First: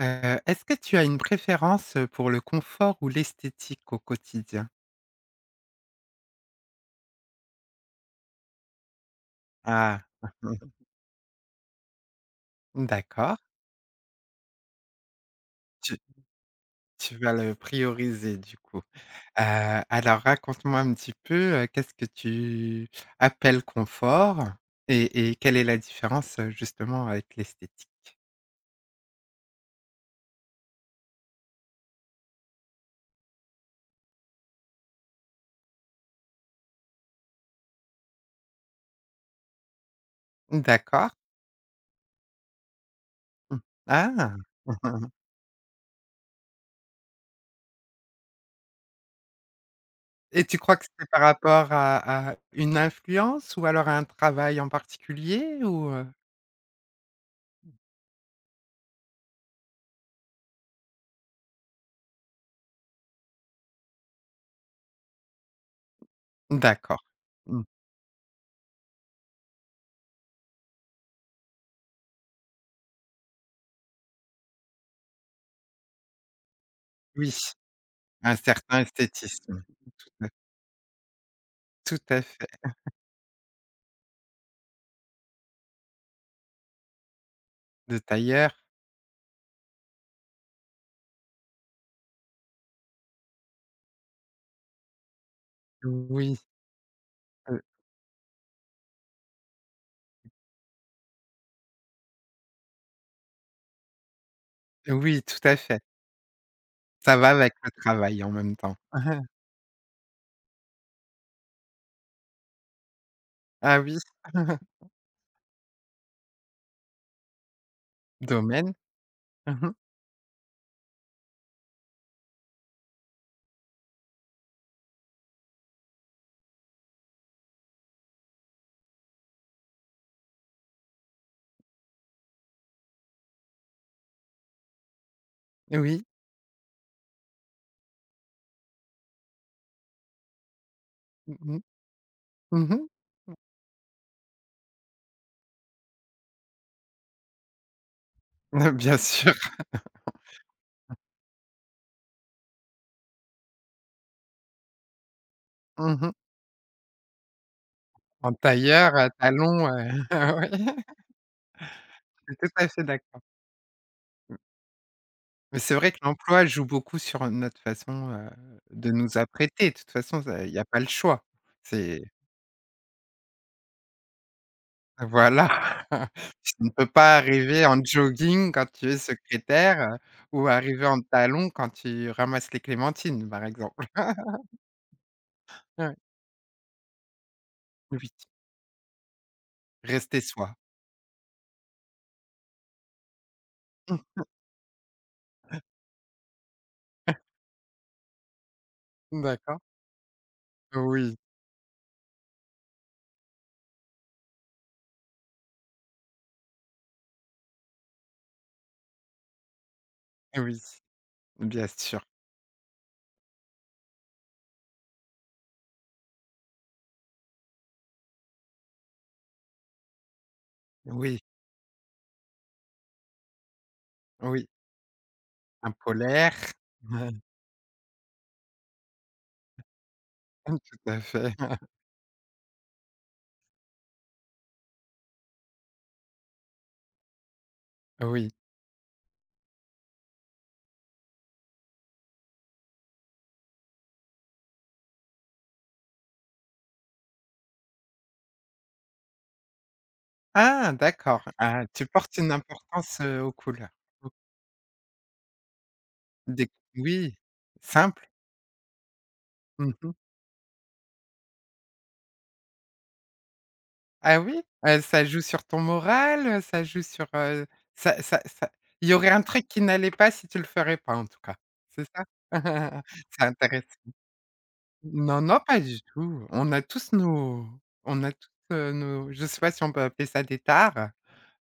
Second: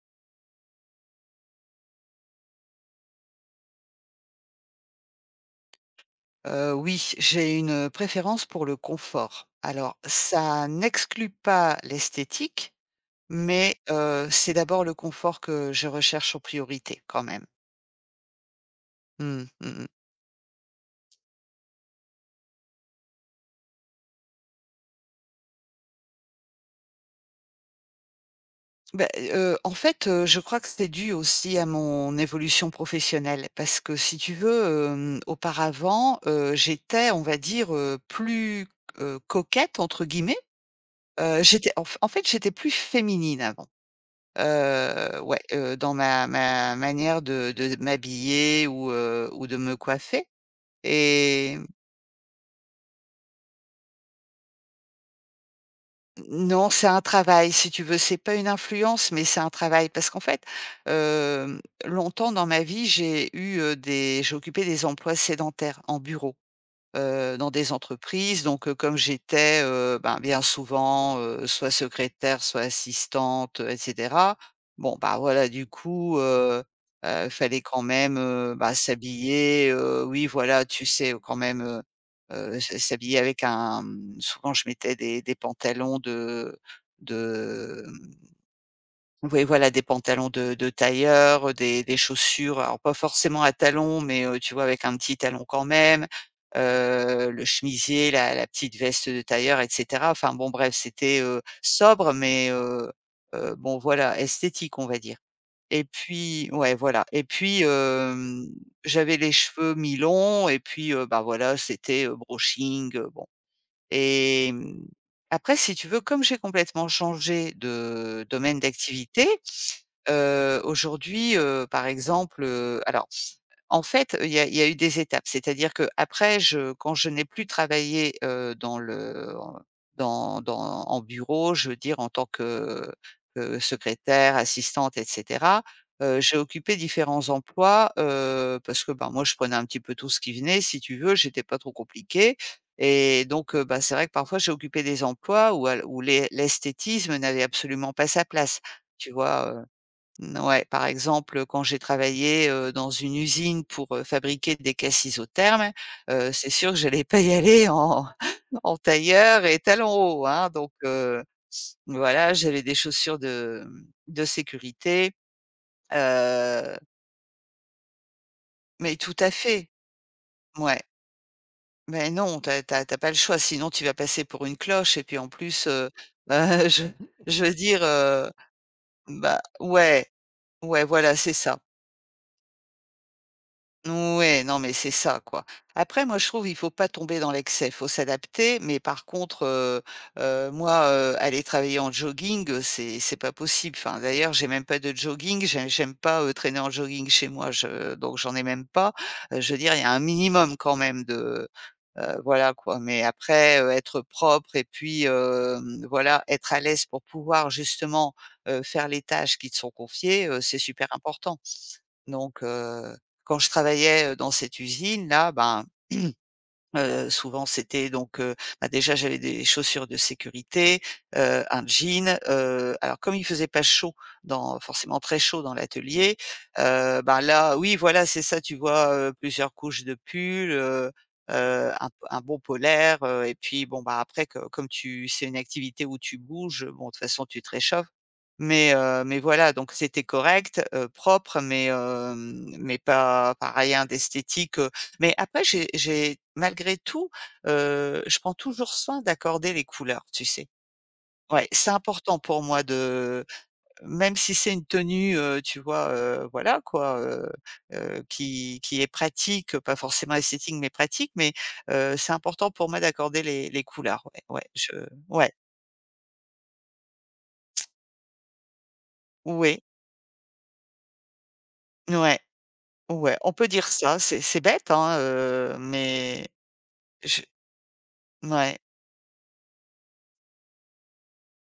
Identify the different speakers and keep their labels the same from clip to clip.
Speaker 1: Est-ce que tu as une préférence, pour le confort ou l'esthétique au quotidien?
Speaker 2: Oui, j'ai une préférence pour le confort. Alors
Speaker 1: Ah,
Speaker 2: ça n'exclut pas l'esthétique,
Speaker 1: d'accord.
Speaker 2: mais c'est d'abord le confort que je
Speaker 1: Tu
Speaker 2: recherche en priorité
Speaker 1: tu
Speaker 2: quand
Speaker 1: vas
Speaker 2: même.
Speaker 1: le prioriser du coup.
Speaker 2: Mmh, mmh mh.
Speaker 1: Alors raconte-moi un petit peu, qu'est-ce que tu appelles confort et quelle est la différence, justement avec l'esthétique?
Speaker 2: Beh, en fait, je crois que c'est dû aussi à mon évolution professionnelle parce que si tu veux, auparavant, j'étais, on va dire, plus, «coquette» entre guillemets.
Speaker 1: D'accord.
Speaker 2: J'étais en f En fait, j'étais plus féminine
Speaker 1: Mmh.
Speaker 2: avant.
Speaker 1: Ah!
Speaker 2: Ouais, dans ma manière de m'habiller ou de me coiffer.
Speaker 1: Et tu crois que c'est par
Speaker 2: Et
Speaker 1: rapport à une influence ou alors à un travail en particulier ou?
Speaker 2: non, c'est un travail si tu veux. C'est pas une influence, mais c'est un travail parce qu'en fait, hem, longtemps dans ma vie, j'ai eu, des j'ai occupé des emplois sédentaires en bureau.
Speaker 1: D'accord.
Speaker 2: Dans
Speaker 1: Mmh.
Speaker 2: des entreprises donc, comme j'étais, ben, bien souvent, soit secrétaire, soit assistante, et cetera. Bon, bah, voilà, du coup,
Speaker 1: Oui.
Speaker 2: fallait quand même,
Speaker 1: Un
Speaker 2: bah,
Speaker 1: certain esthétisme.
Speaker 2: s'habiller, oui,
Speaker 1: Bah,
Speaker 2: voilà, tu sais, quand même,
Speaker 1: tout à fait.
Speaker 2: s'habiller avec un, mmh, souvent je mettais des pantalons de de,
Speaker 1: De
Speaker 2: mmh
Speaker 1: tailleur?
Speaker 2: Oui, voilà, des pantalons de tailleur, des chaussures, alors pas forcément à talons, mais tu vois, avec un petit talon quand même,
Speaker 1: Oui,
Speaker 2: le chemisier, la petite veste de tailleur et cetera. Enfin bon, bref, c'était, sobre, mais bon, voilà, esthétique, on va dire.
Speaker 1: oui, tout à fait.
Speaker 2: Et puis ouais, voilà.
Speaker 1: Ça
Speaker 2: Et
Speaker 1: va avec
Speaker 2: puis,
Speaker 1: le travail en même temps.
Speaker 2: j'avais les cheveux mi-longs et puis, bah, voilà, c'était, brushing, bon.
Speaker 1: Ah oui.
Speaker 2: Et mmh, après, si tu veux, comme j'ai complètement changé de domaine
Speaker 1: Domaine?
Speaker 2: d'activité,
Speaker 1: Mmh mh.
Speaker 2: Aujourd'hui, par exemple, alors en fait, il y a eu des étapes. C'est-à-dire qu'après je quand je n'ai plus travaillé, dans le dans dans en bureau, je veux dire en tant que secrétaire, assistante et cetera,
Speaker 1: Oui.
Speaker 2: j'ai occupé différents emplois, parce que, ben, moi je prenais un petit peu tout ce qui venait si tu veux,
Speaker 1: Mmh
Speaker 2: j'étais pas
Speaker 1: mh.
Speaker 2: trop compliquée.
Speaker 1: Mmh
Speaker 2: Et donc, bah, c'est vrai que parfois j'ai occupé des emplois où l'esthétisme n'avait absolument pas sa place,
Speaker 1: mh. Bien
Speaker 2: tu
Speaker 1: sûr.
Speaker 2: vois? N Ouais, par exemple, quand j'ai travaillé, dans une usine pour, fabriquer des caisses isothermes,
Speaker 1: Mmh mh.
Speaker 2: c'est sûr que j'allais pas y aller en
Speaker 1: En
Speaker 2: en
Speaker 1: tailleur,
Speaker 2: tailleur et
Speaker 1: talons,
Speaker 2: talons hauts,
Speaker 1: oui,
Speaker 2: hein, donc voilà,
Speaker 1: je suis tout
Speaker 2: j'avais
Speaker 1: à
Speaker 2: des
Speaker 1: fait
Speaker 2: chaussures
Speaker 1: d'accord.
Speaker 2: de, mmh, de sécurité,
Speaker 1: Mais c'est vrai que l'emploi joue
Speaker 2: heu,
Speaker 1: beaucoup sur notre façon, de
Speaker 2: mais tout
Speaker 1: nous
Speaker 2: à fait.
Speaker 1: apprêter. De toute façon, ça il y a
Speaker 2: Ouais,
Speaker 1: pas le choix. C'est
Speaker 2: mais non, t'as as tu pas le choix, sinon tu vas passer pour une cloche et puis en
Speaker 1: Voilà.
Speaker 2: plus,
Speaker 1: Tu
Speaker 2: bah,
Speaker 1: ne peux pas
Speaker 2: je veux
Speaker 1: arriver
Speaker 2: dire,
Speaker 1: en jogging quand tu es
Speaker 2: bah
Speaker 1: secrétaire,
Speaker 2: ouais,
Speaker 1: ou
Speaker 2: ouais,
Speaker 1: arriver en
Speaker 2: voilà, c'est
Speaker 1: talons
Speaker 2: ça.
Speaker 1: quand tu ramasses les clémentines, par exemple.
Speaker 2: Ouais, non, mais c'est ça, quoi.
Speaker 1: Ouais,
Speaker 2: Après, moi, je trouve, il faut pas tomber dans l'excès, faut
Speaker 1: oui,
Speaker 2: s'adapter. Mais par contre,
Speaker 1: rester soi.
Speaker 2: moi, aller travailler en jogging, c'est pas possible. Enfin, d'ailleurs, j'ai même pas de jogging. J'aime pas, traîner en jogging chez moi. Je donc j'en ai même pas.
Speaker 1: Mmh,
Speaker 2: Je veux
Speaker 1: d'accord.
Speaker 2: dire, il y a un minimum quand même
Speaker 1: Oui,
Speaker 2: de, voilà, quoi. Mais après, être propre et puis, voilà, être à l'aise pour pouvoir justement, faire les tâches qui te sont confiées, c'est
Speaker 1: oui,
Speaker 2: super important.
Speaker 1: bien sûr.
Speaker 2: Donc quand je travaillais, dans cette usine-là, ben, souvent c'était donc, bah, déjà j'avais des chaussures de sécurité,
Speaker 1: Oui,
Speaker 2: un jean, alors comme il faisait pas chaud
Speaker 1: oui,
Speaker 2: dans forcément très chaud dans
Speaker 1: un
Speaker 2: l'atelier,
Speaker 1: polaire. Ouais,
Speaker 2: ben, là oui voilà c'est ça tu vois, plusieurs couches de pull,
Speaker 1: tout à fait.
Speaker 2: un bon polaire, et puis bon, bah, après co comme tu, c'est une activité où tu bouges, bon de toute façon tu te réchauffes.
Speaker 1: Oui.
Speaker 2: Mais voilà, donc c'était correct, propre, mais mais pas rien d'esthétique, Mais après j'ai malgré tout, je prends toujours soin d'accorder les couleurs, tu sais?
Speaker 1: Ah, d'accord.
Speaker 2: Ouais,
Speaker 1: Ah,
Speaker 2: c'est
Speaker 1: tu portes
Speaker 2: important
Speaker 1: une
Speaker 2: pour moi
Speaker 1: importance,
Speaker 2: de,
Speaker 1: aux couleurs. Mmh,
Speaker 2: même si c'est une tenue, tu vois,
Speaker 1: des
Speaker 2: voilà quoi,
Speaker 1: oui, simple.
Speaker 2: qui est pratique, pas
Speaker 1: Mmh.
Speaker 2: forcément esthétique, mais pratique, mais c'est important pour moi d'accorder les couleurs,
Speaker 1: Ah
Speaker 2: ouais,
Speaker 1: oui?
Speaker 2: ouais, je
Speaker 1: Ça joue
Speaker 2: ouais,
Speaker 1: sur ton moral, ça joue sur, ça il y aurait un truc qui
Speaker 2: ouais,
Speaker 1: n'allait pas si tu le ferais pas en tout cas, c'est ça?
Speaker 2: ouais. Ouais,
Speaker 1: C'est
Speaker 2: on peut dire
Speaker 1: intéressant.
Speaker 2: ça, c'est bête, hein,
Speaker 1: Non, non, pas du tout.
Speaker 2: mais
Speaker 1: On a tous
Speaker 2: je
Speaker 1: nos on a tous,
Speaker 2: ouais,
Speaker 1: heu, nos je sais pas si on peut appeler ça des tares,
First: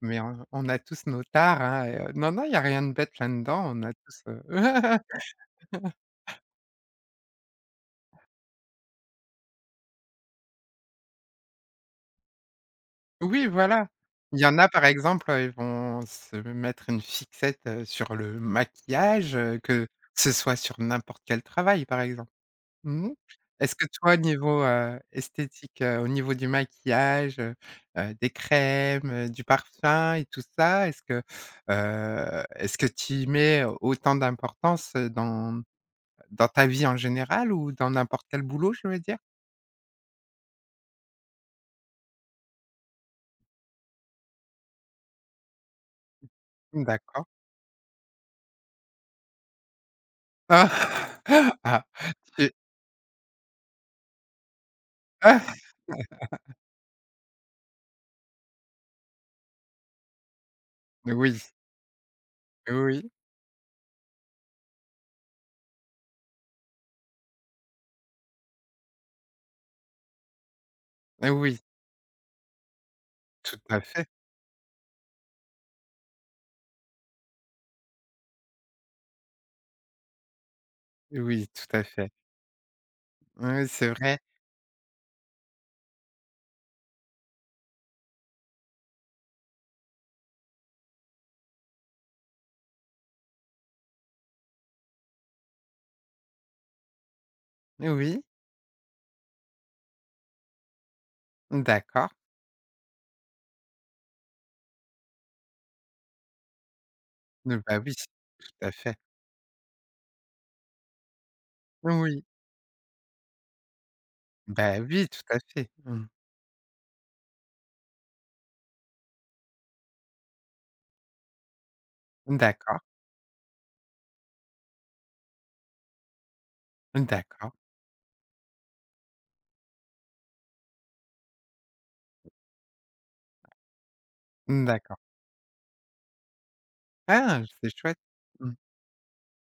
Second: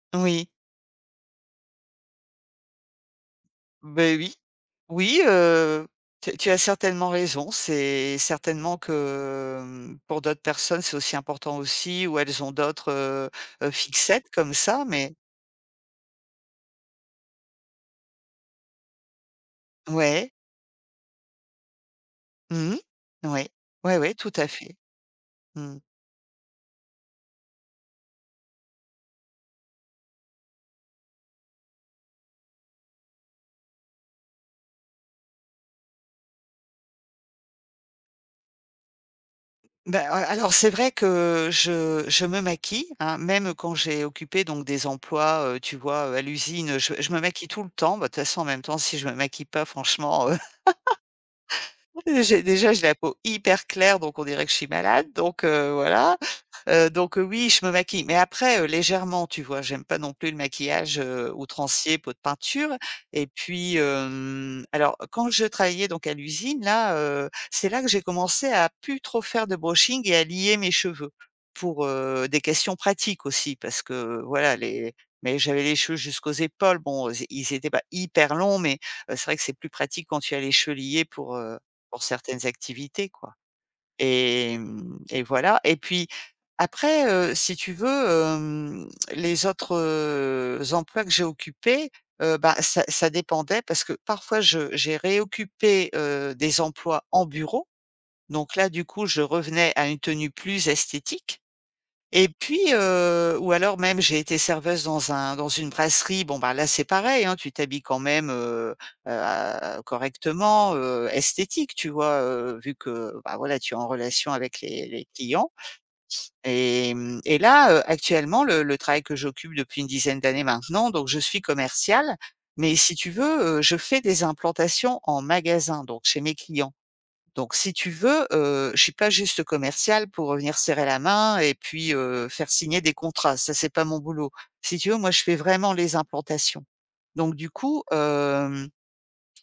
Speaker 1: mais on
Speaker 2: oui,
Speaker 1: on a tous nos tares, hein, et non, non, il y a rien de bête là-dedans, on a
Speaker 2: ben
Speaker 1: tous,
Speaker 2: oui. Oui, tu as certainement raison, c'est certainement que, mmh, pour d'autres personnes, c'est aussi important aussi ou elles ont d'autres,
Speaker 1: Oui, voilà.
Speaker 2: fixettes
Speaker 1: Il y
Speaker 2: comme
Speaker 1: en a
Speaker 2: ça,
Speaker 1: par
Speaker 2: mais
Speaker 1: exemple, ils vont se mettre une fixette, sur le maquillage, que
Speaker 2: ouais.
Speaker 1: ce soit sur n'importe quel travail, par exemple.
Speaker 2: Mmh.
Speaker 1: Mmh.
Speaker 2: Ouais.
Speaker 1: Est-ce que
Speaker 2: Ouais,
Speaker 1: toi,
Speaker 2: ouais,
Speaker 1: au
Speaker 2: tout à
Speaker 1: niveau,
Speaker 2: fait. Mmh.
Speaker 1: esthétique, au niveau du maquillage, des crèmes, du parfum et tout ça, est-ce que tu y mets autant d'importance, dans ta vie en général ou dans n'importe quel boulot, je veux dire?
Speaker 2: Ben a alors c'est vrai que je me maquille, hein, même quand j'ai occupé donc des emplois, tu vois, à l'usine, je me
Speaker 1: D'accord.
Speaker 2: maquille tout le temps. Bah, de toute façon en même temps si je me maquille pas franchement,
Speaker 1: Ah! Ah,
Speaker 2: j'ai
Speaker 1: tu
Speaker 2: déjà, j'ai la peau hyper claire, donc on dirait que je suis malade, donc
Speaker 1: ah,
Speaker 2: voilà. Oui, je me maquille, mais après, légèrement, tu vois? J'aime pas non plus le maquillage,
Speaker 1: oui,
Speaker 2: outrancier, pot de peinture.
Speaker 1: oui.
Speaker 2: Et puis, alors quand je travaillais donc à l'usine là, c'est là que j'ai commencé à plus trop faire de brushing et à lier mes cheveux
Speaker 1: Et oui,
Speaker 2: pour, des questions pratiques aussi
Speaker 1: tout à
Speaker 2: parce
Speaker 1: fait.
Speaker 2: que voilà les, mais j'avais les cheveux jusqu'aux épaules, bon, ils étaient pas hyper longs, mais c'est vrai que c'est plus pratique quand tu as les cheveux liés
Speaker 1: Oui, tout à
Speaker 2: pour
Speaker 1: fait.
Speaker 2: certaines activités, quoi.
Speaker 1: Oui, c'est vrai.
Speaker 2: Et mmh, et voilà et puis après, si tu veux, les autres, emplois que j'ai occupés, bah, ça dépendait parce que parfois je j'ai réoccupé, des emplois en bureau.
Speaker 1: Oui,
Speaker 2: Donc là, du coup, je revenais à une tenue plus esthétique.
Speaker 1: d'accord.
Speaker 2: Et puis, ou alors même j'ai été serveuse dans un dans une brasserie. Bon, bah, là, c'est pareil, hein, tu
Speaker 1: Bah,
Speaker 2: t'habilles
Speaker 1: oui,
Speaker 2: quand même,
Speaker 1: tout à fait.
Speaker 2: correctement, esthétique, tu vois?
Speaker 1: Oui,
Speaker 2: Vu que, bah, voilà, tu es en relation avec
Speaker 1: bah,
Speaker 2: les
Speaker 1: oui, tout à
Speaker 2: clients.
Speaker 1: fait. Mmh.
Speaker 2: Et mmh, et là, actuellement, le travail que j'occupe depuis une dizaine d'années maintenant, donc je suis commerciale, mais
Speaker 1: D'accord,
Speaker 2: si tu veux, je fais des implantations en magasin, donc chez mes clients.
Speaker 1: d'accord,
Speaker 2: Donc si tu veux, je suis pas juste commercial pour, venir serrer la main et puis, faire signer des contrats, ça c'est pas mon boulot. Si tu veux,
Speaker 1: d'accord.
Speaker 2: moi je fais vraiment les implantations. Donc
Speaker 1: Ah,
Speaker 2: du
Speaker 1: c'est
Speaker 2: coup,
Speaker 1: chouette. Mmh.
Speaker 2: hem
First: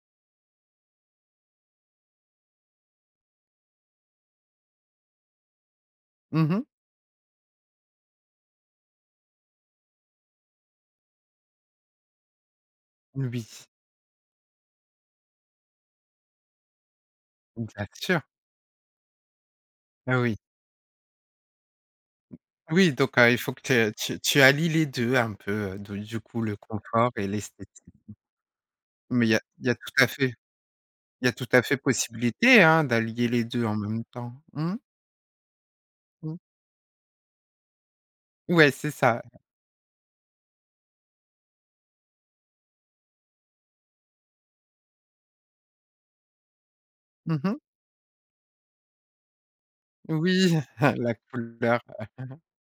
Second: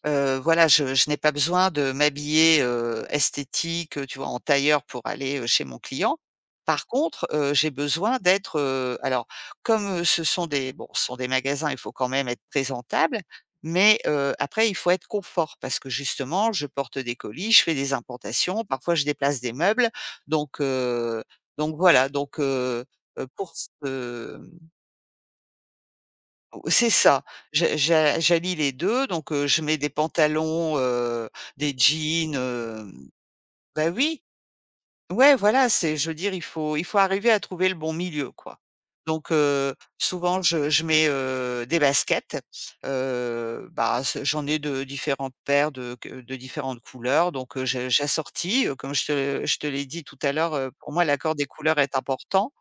Speaker 2: Voilà, je n'ai pas besoin de m'habiller, esthétique, tu vois, en tailleur pour aller, chez mon client.
Speaker 1: Mmh.
Speaker 2: Par contre, j'ai besoin d'être, alors comme, ce sont des, bon, ce sont des magasins, il faut quand même être présentable,
Speaker 1: Oui,
Speaker 2: mais après il faut être confort parce que justement je porte des colis, je fais
Speaker 1: bien
Speaker 2: des
Speaker 1: sûr.
Speaker 2: importations, parfois je déplace des meubles,
Speaker 1: Ah oui.
Speaker 2: donc heu, donc voilà, donc
Speaker 1: Oui, donc il
Speaker 2: pour
Speaker 1: faut que tu tu
Speaker 2: ce
Speaker 1: tu allies les deux un peu, du coup, le
Speaker 2: O c'est
Speaker 1: confort
Speaker 2: ça.
Speaker 1: et l'esthétique.
Speaker 2: J'allie les 2,
Speaker 1: Mais
Speaker 2: donc je
Speaker 1: il y a
Speaker 2: mets des
Speaker 1: tout à fait
Speaker 2: pantalons,
Speaker 1: il y a tout à
Speaker 2: des
Speaker 1: fait
Speaker 2: jeans,
Speaker 1: possibilité, hein,
Speaker 2: hem
Speaker 1: d'allier les 2 en
Speaker 2: bah,
Speaker 1: même
Speaker 2: oui,
Speaker 1: temps. Mmh
Speaker 2: ouais, voilà, c'est, je veux dire,
Speaker 1: mh.
Speaker 2: il faut arriver à trouver le bon milieu, quoi.
Speaker 1: Ouais, c'est ça.
Speaker 2: Donc souvent je mets, des baskets, bah, ce j'en ai de différentes paires de différentes couleurs donc
Speaker 1: Mmh.
Speaker 2: je j'assortis, comme je te l'ai dit tout à
Speaker 1: Oui,
Speaker 2: l'heure, pour moi
Speaker 1: la
Speaker 2: l'accord des couleurs
Speaker 1: couleur
Speaker 2: est important.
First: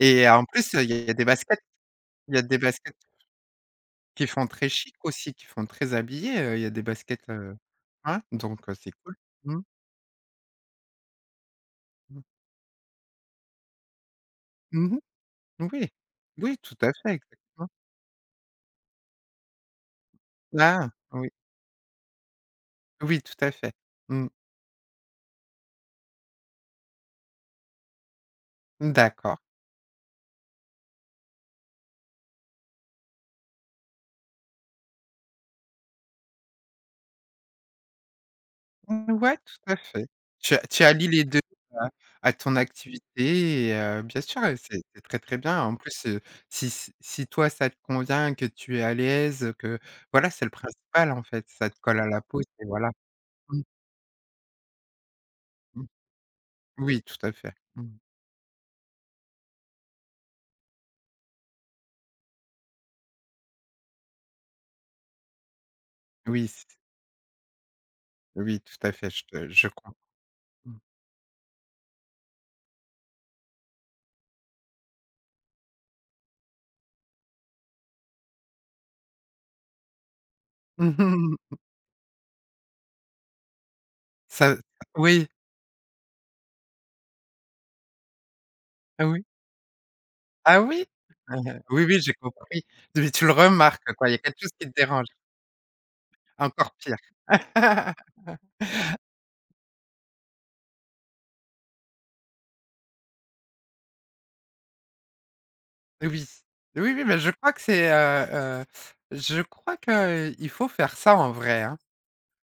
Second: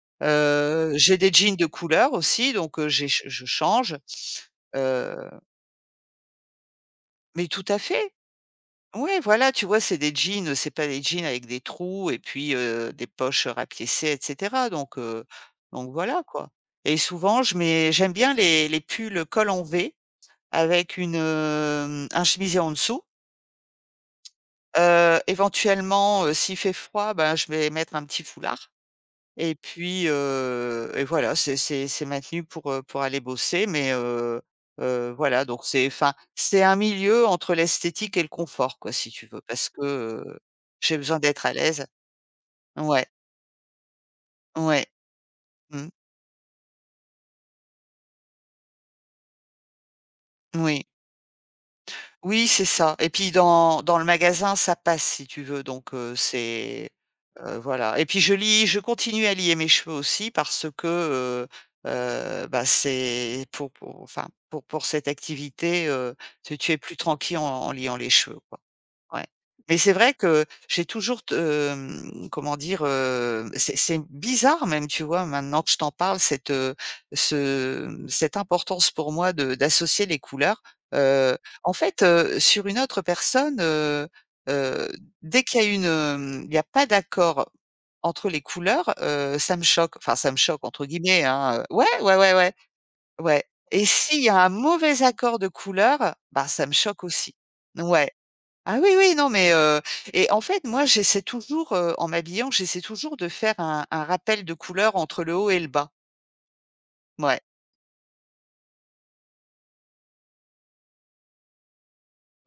Speaker 1: et en plus,
Speaker 2: J'ai des jeans de couleur
Speaker 1: il y a
Speaker 2: aussi
Speaker 1: des
Speaker 2: donc
Speaker 1: baskets
Speaker 2: j'ai je change,
Speaker 1: qui font très chic
Speaker 2: heu
Speaker 1: aussi, qui font très habillé, il y a des baskets,
Speaker 2: mais tout à fait.
Speaker 1: hein, donc c'est cool.
Speaker 2: Ouais, voilà,
Speaker 1: Mmh,
Speaker 2: tu vois, c'est des jeans, c'est pas des jeans avec des trous et
Speaker 1: mmh.
Speaker 2: puis, des poches rapiécées et cetera
Speaker 1: Mmh. Oui,
Speaker 2: donc voilà, quoi.
Speaker 1: oui, tout à
Speaker 2: Et
Speaker 1: fait,
Speaker 2: souvent, je
Speaker 1: exactement.
Speaker 2: mets j'aime bien les pulls col en V
Speaker 1: Ah
Speaker 2: avec une,
Speaker 1: oui,
Speaker 2: un chemisier en dessous.
Speaker 1: oui, tout à fait. Mmh,
Speaker 2: Éventuellement, s'il fait froid, ben, je vais mettre un petit foulard.
Speaker 1: d'accord.
Speaker 2: Et puis, et voilà, c'est maintenu pour aller bosser, mais voilà, donc c'est, enfin, c'est un milieu entre l'esthétique et le confort, quoi, si
Speaker 1: Mmh,
Speaker 2: tu
Speaker 1: ouais,
Speaker 2: veux, parce
Speaker 1: tout à
Speaker 2: que,
Speaker 1: fait. Tu
Speaker 2: j'ai
Speaker 1: allies
Speaker 2: besoin
Speaker 1: les 2
Speaker 2: d'être à l'aise.
Speaker 1: à à ton
Speaker 2: Ouais,
Speaker 1: activité et bien sûr, c'est
Speaker 2: ouais,
Speaker 1: c'est très, très bien. En
Speaker 2: mmh,
Speaker 1: plus, si toi ça te convient, que tu es à l'aise, que voilà, c'est le
Speaker 2: oui.
Speaker 1: principal en fait, ça te colle à la peau,
Speaker 2: Oui, c'est
Speaker 1: et voilà.
Speaker 2: ça et puis
Speaker 1: Mmh
Speaker 2: dans le magasin, ça passe, si tu veux,
Speaker 1: mh.
Speaker 2: donc c'est.
Speaker 1: Oui, tout à fait. Mmh.
Speaker 2: Voilà et puis je lis, je continue à lier mes cheveux aussi parce que, heu bah, c'est pour, enfin, pour cette activité,
Speaker 1: Oui, c
Speaker 2: tu es plus tranquille en en liant les cheveux, quoi.
Speaker 1: oui, tout à fait, je
Speaker 2: Ouais.
Speaker 1: te je
Speaker 2: Mais c'est
Speaker 1: comprends.
Speaker 2: vrai que
Speaker 1: Mmh.
Speaker 2: j'ai toujours comment dire? C'est bizarre même, tu vois? Maintenant que je t'en parle, cette importance pour moi de d'associer les couleurs. Heu, En fait, sur une autre personne,
Speaker 1: Ça
Speaker 2: heu,
Speaker 1: oui,
Speaker 2: dès qu'il y a une, il n'y a pas d'accord entre les couleurs,
Speaker 1: ah oui.
Speaker 2: ça me choque. Enfin, ça me
Speaker 1: Ah
Speaker 2: «choque»
Speaker 1: oui?
Speaker 2: entre guillemets,
Speaker 1: Mmh.
Speaker 2: hein. Ouais,
Speaker 1: Oui, oui, j'ai
Speaker 2: ouais, ouais, ouais,
Speaker 1: compris. Mais tu le
Speaker 2: ouais. Et
Speaker 1: remarques quoi, il y a
Speaker 2: s'il y a
Speaker 1: quelque
Speaker 2: un
Speaker 1: chose qui te
Speaker 2: mauvais
Speaker 1: dérange.
Speaker 2: accord de couleurs, bah, ça me
Speaker 1: Encore pire.
Speaker 2: choque aussi. Ouais. Ah oui, oui, non, mais et en fait, moi, j'essaie toujours, en m'habillant, j'essaie toujours de faire un rappel de couleur entre le haut et le bas.
Speaker 1: Oui. Oui, oui, mais
Speaker 2: Ouais.
Speaker 1: je crois que il faut faire ça en vrai, hein.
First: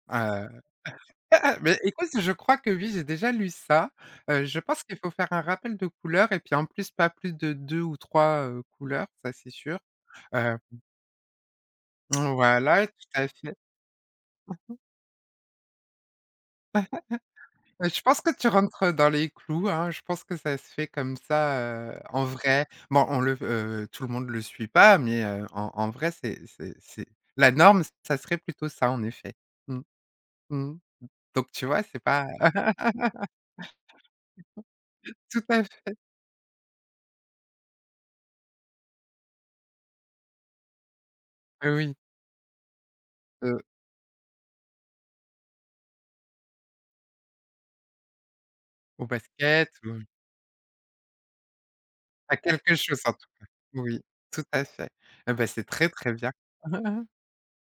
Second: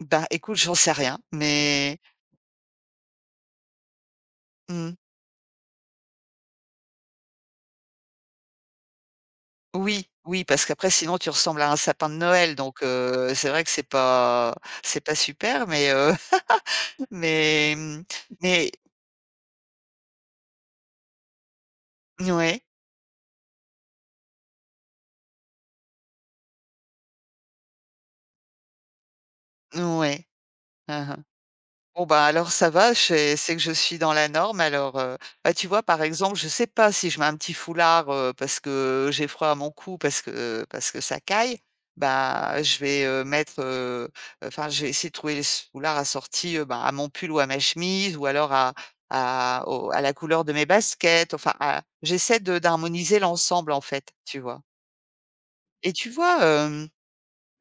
Speaker 2: Bah,
Speaker 1: Heu,
Speaker 2: écoute, j'en sais rien,
Speaker 1: mais
Speaker 2: mais
Speaker 1: écoute, je crois que oui, j'ai déjà lu ça. Je pense
Speaker 2: mmh.
Speaker 1: qu'il faut faire un rappel de couleurs et puis en plus pas plus de 2 ou 3 couleurs, ça c'est sûr.
Speaker 2: Oui, oui,
Speaker 1: Heu,
Speaker 2: parce qu'après sinon tu ressembles à un sapin de Noël, donc
Speaker 1: voilà, tout à
Speaker 2: c'est
Speaker 1: fait.
Speaker 2: vrai que c'est pas super, mais mais
Speaker 1: Je
Speaker 2: mmh,
Speaker 1: pense que tu
Speaker 2: mais
Speaker 1: rentres dans les clous, hein, je pense que ça se fait comme ça, en
Speaker 2: ouais,
Speaker 1: vrai. Bon, on le tout le monde le suit pas, mais en vrai, c'est la norme, ça serait plutôt ça en effet. Mmh.
Speaker 2: ouais.
Speaker 1: Mmh.
Speaker 2: Mmh.
Speaker 1: Donc tu vois, c'est
Speaker 2: Bon bah,
Speaker 1: pas
Speaker 2: alors ça va, c'est que je suis dans la norme alors,
Speaker 1: tout
Speaker 2: bah,
Speaker 1: à
Speaker 2: tu vois,
Speaker 1: fait,
Speaker 2: par exemple, je sais pas si je mets un petit foulard, parce que j'ai froid à mon cou, parce que ça caille,
Speaker 1: oui,
Speaker 2: bah, je vais,
Speaker 1: heu,
Speaker 2: mettre, enfin, je vais essayer de trouver les s foulards assortis, ben, à mon pull ou à ma chemise ou alors
Speaker 1: au basket, ou
Speaker 2: à la couleur de mes baskets, enfin à
Speaker 1: à
Speaker 2: j'essaie de
Speaker 1: quelque chose en
Speaker 2: d'harmoniser
Speaker 1: tout
Speaker 2: l'ensemble, en
Speaker 1: oui,
Speaker 2: fait, tu
Speaker 1: tout
Speaker 2: vois?
Speaker 1: à fait. Eh bah, c'est très,
Speaker 2: Et tu
Speaker 1: très bien.
Speaker 2: vois,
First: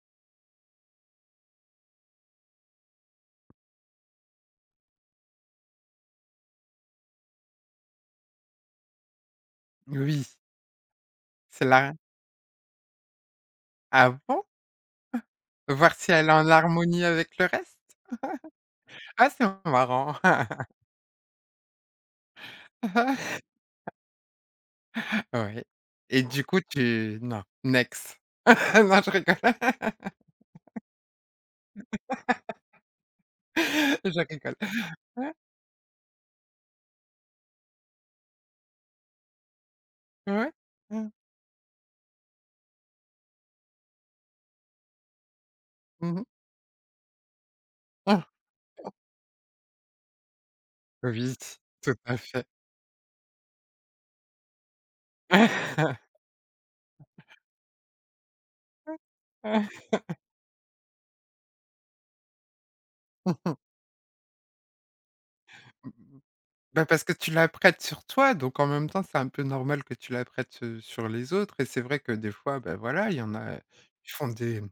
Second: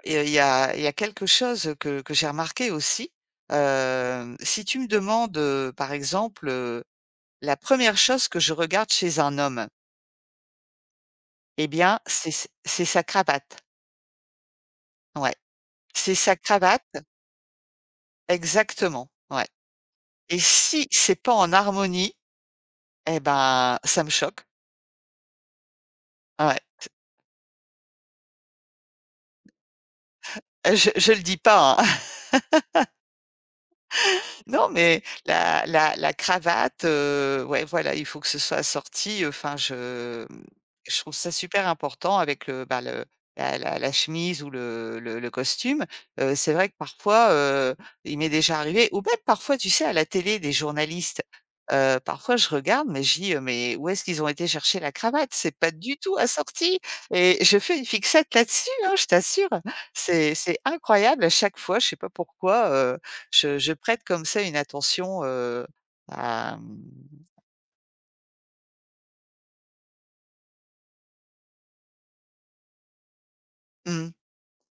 Speaker 2: et il y a quelque chose que j'ai remarqué aussi, si tu me demandes, par exemple, la première chose que je regarde chez un homme,
Speaker 1: Oui, c'est
Speaker 2: eh
Speaker 1: la.
Speaker 2: bien, c'est sa cravate.
Speaker 1: Avant.
Speaker 2: Ouais,
Speaker 1: Voir si
Speaker 2: c'est
Speaker 1: elle est
Speaker 2: sa
Speaker 1: en
Speaker 2: cravate
Speaker 1: harmonie avec le reste?
Speaker 2: exactement,
Speaker 1: Ah, c'est
Speaker 2: ouais.
Speaker 1: marrant.
Speaker 2: Et si c'est pas en harmonie, eh ben, ça me choque.
Speaker 1: Ouais, et du
Speaker 2: Ouais.
Speaker 1: coup, tu non, next. Non, je rigole.
Speaker 2: Je le dis pas, hein.
Speaker 1: Je rigole.
Speaker 2: Non, mais
Speaker 1: Ouais,
Speaker 2: la cravate, ouais, voilà, il faut que ce soit assorti, enfin, je mmh,
Speaker 1: ouais.
Speaker 2: je
Speaker 1: Mmh.
Speaker 2: trouve ça super important avec le, bah, le la la la chemise ou le costume.
Speaker 1: Mmh.
Speaker 2: C'est vrai que parfois, il m'est déjà arrivé ou même parfois, tu sais, à la télé, des journalistes,
Speaker 1: Oui, tout à
Speaker 2: parfois
Speaker 1: fait.
Speaker 2: je regarde, mais je dis: mais où est-ce qu'ils ont été chercher la cravate? C'est pas du tout assorti.» Et je fais une fixette là-dessus, hein, je t'assure. C'est incroyable à chaque fois, je sais pas pourquoi, je je prête comme ça une attention, à
Speaker 1: Bah, parce que tu l'apprêtes sur toi, donc en même temps, c'est un peu normal que tu l'apprêtes, sur les autres et c'est vrai que des fois, bah, voilà, il y en a, ils
Speaker 2: mmh,
Speaker 1: font des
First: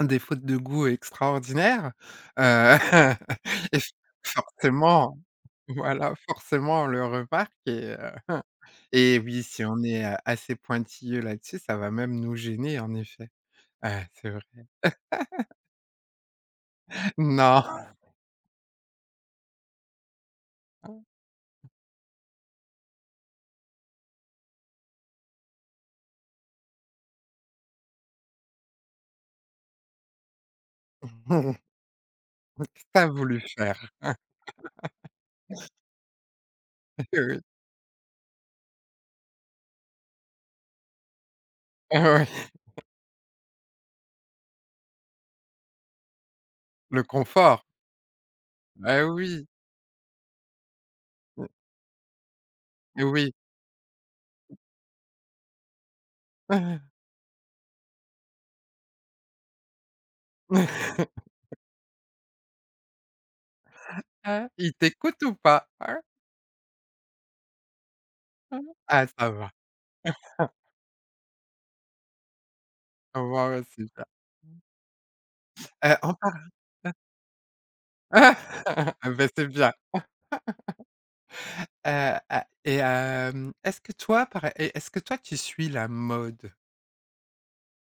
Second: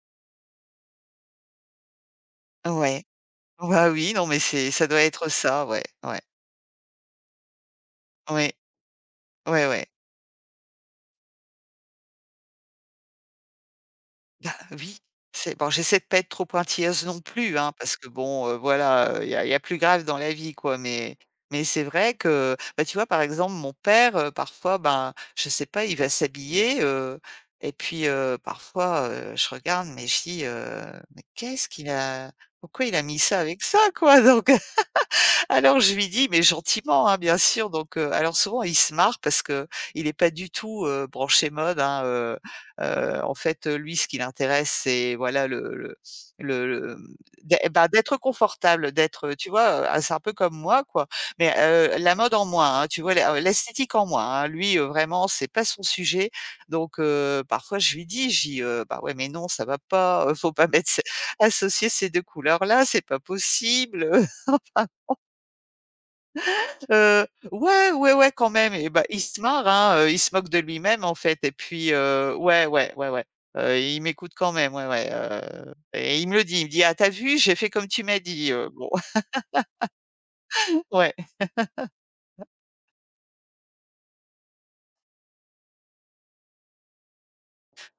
Speaker 1: des fautes de goût extraordinaires, heu
Speaker 2: ouais.
Speaker 1: et
Speaker 2: Bah,
Speaker 1: f
Speaker 2: oui, non, mais c'est ça doit
Speaker 1: forcément,
Speaker 2: être ça, ouais,
Speaker 1: voilà,
Speaker 2: ouais,
Speaker 1: forcément, on le remarque et heu
Speaker 2: ouais,
Speaker 1: et oui, si
Speaker 2: ouais,
Speaker 1: on
Speaker 2: ouais.
Speaker 1: est, assez pointilleux là-dessus, ça va même nous gêner en effet. Ah, c'est
Speaker 2: Ah,
Speaker 1: vrai.
Speaker 2: oui, c'est bon, j'essaie de pas être trop pointilleuse non plus,
Speaker 1: Non,
Speaker 2: hein, parce que bon, voilà, il y a plus grave dans la vie, quoi, mais c'est vrai que, bah, tu vois, par exemple, mon père, parfois, ben, je sais pas, il va s'habiller, et puis, parfois, je regarde, mais je dis, «Mais qu'est-ce qu'il a pourquoi
Speaker 1: tu
Speaker 2: il a
Speaker 1: as
Speaker 2: mis ça
Speaker 1: voulu
Speaker 2: avec ça,
Speaker 1: faire.
Speaker 2: quoi?» Donc alors je lui dis, mais
Speaker 1: Oui,
Speaker 2: gentiment, hein, bien
Speaker 1: oui.
Speaker 2: sûr, donc alors souvent il se marre parce que il n'est pas du tout, branché mode,
Speaker 1: Ah
Speaker 2: hein,
Speaker 1: ouais,
Speaker 2: en fait, lui, ce qui l'intéresse, c'est voilà le,
Speaker 1: le confort.
Speaker 2: mmh, bah, d'être confortable,
Speaker 1: Ah
Speaker 2: d'être,
Speaker 1: oui.
Speaker 2: tu vois, ah, c'est un peu comme moi, quoi,
Speaker 1: Mmh,
Speaker 2: mais la mode en moi, hein, tu vois,
Speaker 1: oui.
Speaker 2: l'esthétique en moi, hein. Lui, vraiment, c'est pas son sujet, donc parfois je lui dis, je dis, «Bah, ouais, mais non, ça va pas, faut pas mettre ces associer ces 2 couleurs-là, c'est pas possible.»
Speaker 1: Il t'écoute ou pas? Hein?
Speaker 2: Ouais, ouais, ouais, quand
Speaker 1: Hein?
Speaker 2: même et bah,
Speaker 1: Ah,
Speaker 2: il
Speaker 1: ça
Speaker 2: se
Speaker 1: va.
Speaker 2: marre, hein, il se moque de lui-même, en fait et puis, ouais, ouais, ouais, ouais,
Speaker 1: Bon, bah,
Speaker 2: il
Speaker 1: super.
Speaker 2: m'écoute quand même, ouais, ouais,
Speaker 1: En
Speaker 2: et il
Speaker 1: par
Speaker 2: me le dit, il me dit: «Ah t'as vu, j'ai fait comme tu m'as
Speaker 1: ah
Speaker 2: dit», bon,
Speaker 1: bah, c'est bien.
Speaker 2: ouais.
Speaker 1: Est-ce que toi tu suis la mode?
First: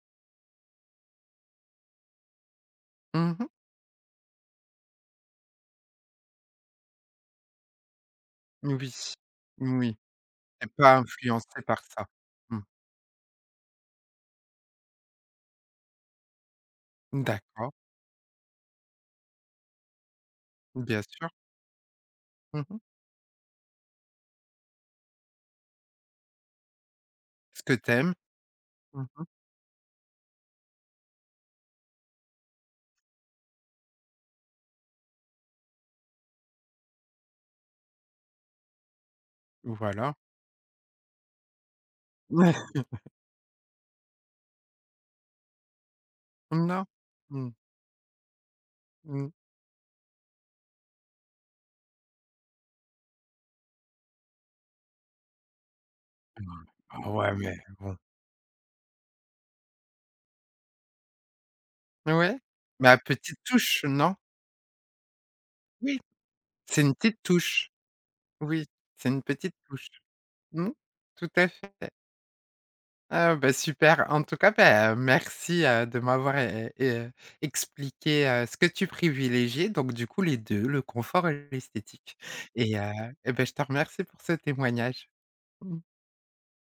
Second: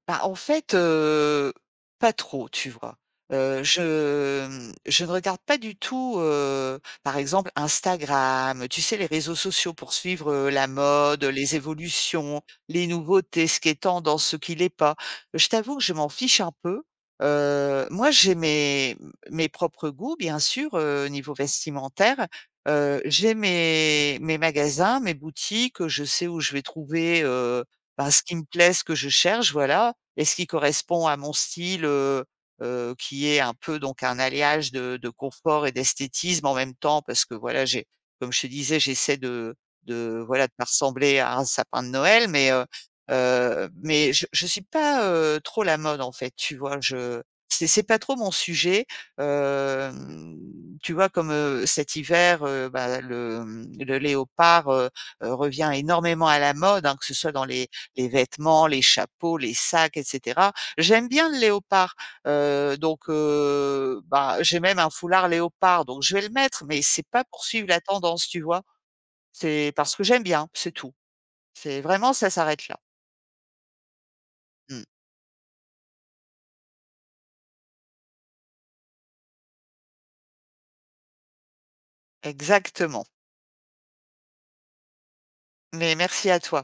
Speaker 2: Bah, en fait, pas trop, tu vois?
Speaker 1: Mmh.
Speaker 2: Je, mmh, je ne regarde pas du tout, par exemple Instagram, tu
Speaker 1: Oui.
Speaker 2: sais, les réseaux sociaux pour
Speaker 1: Oui.
Speaker 2: suivre, la
Speaker 1: Tu pas
Speaker 2: mode,
Speaker 1: influencé
Speaker 2: les
Speaker 1: par ça?
Speaker 2: évolutions,
Speaker 1: Mmh.
Speaker 2: les nouveautés, ce qui est tendance, ce qui l'est pas. Je t'avoue que je m'en fiche un peu.
Speaker 1: D'accord,
Speaker 2: Moi, j'ai mes propres goûts, bien sûr,
Speaker 1: bien sûr.
Speaker 2: niveau vestimentaire.
Speaker 1: Mmh.
Speaker 2: J'ai mes magasins, mes boutiques, je sais où je vais trouver,
Speaker 1: Ce que
Speaker 2: bah,
Speaker 1: t'aimes,
Speaker 2: ce qui me plaît, ce que
Speaker 1: aimes.
Speaker 2: je
Speaker 1: Mmh.
Speaker 2: cherche, voilà, et ce qui correspond à mon style, qui est un peu donc un alliage de confort et d'esthétisme en même temps parce que voilà, j'ai comme je te disais, j'essaie de
Speaker 1: Voilà.
Speaker 2: de voilà, de me ressembler à un sapin de Noël mais je suis pas, trop la mode en fait, tu vois?
Speaker 1: Non?
Speaker 2: Je
Speaker 1: Mmh.
Speaker 2: c'est pas trop mon sujet,
Speaker 1: Mmh.
Speaker 2: hem, tu vois? Comme, cet hiver, bah, le, mmh, le léopard, revient énormément à la mode, hein, que
Speaker 1: Ah
Speaker 2: ce soit
Speaker 1: ouais,
Speaker 2: dans
Speaker 1: mais bon.
Speaker 2: les vêtements, les chapeaux, les sacs et cetera. J'aime bien le léopard,
Speaker 1: Ouais? Ma
Speaker 2: donc
Speaker 1: petite touche, non?
Speaker 2: bah, j'ai même un foulard léopard,
Speaker 1: Oui,
Speaker 2: donc je vais le mettre, mais
Speaker 1: c'est une
Speaker 2: c'est pas
Speaker 1: petite
Speaker 2: pour suivre
Speaker 1: touche.
Speaker 2: la tendance, tu vois?
Speaker 1: Oui, c'est une petite
Speaker 2: C'est
Speaker 1: touche.
Speaker 2: parce que j'aime bien,
Speaker 1: Mmh.
Speaker 2: c'est tout.
Speaker 1: Tout à
Speaker 2: C'est
Speaker 1: fait.
Speaker 2: vraiment ça s'arrête là.
Speaker 1: Ah bah, super. En tout cas,
Speaker 2: Mmh.
Speaker 1: bah, merci, de m'avoir é é expliqué, ce que tu privilégiais, donc du coup les 2, le confort et l'esthétique et heu
Speaker 2: Exactement.
Speaker 1: et bah, je te remercie pour ce témoignage. Mmh.
Speaker 2: Mais merci à toi.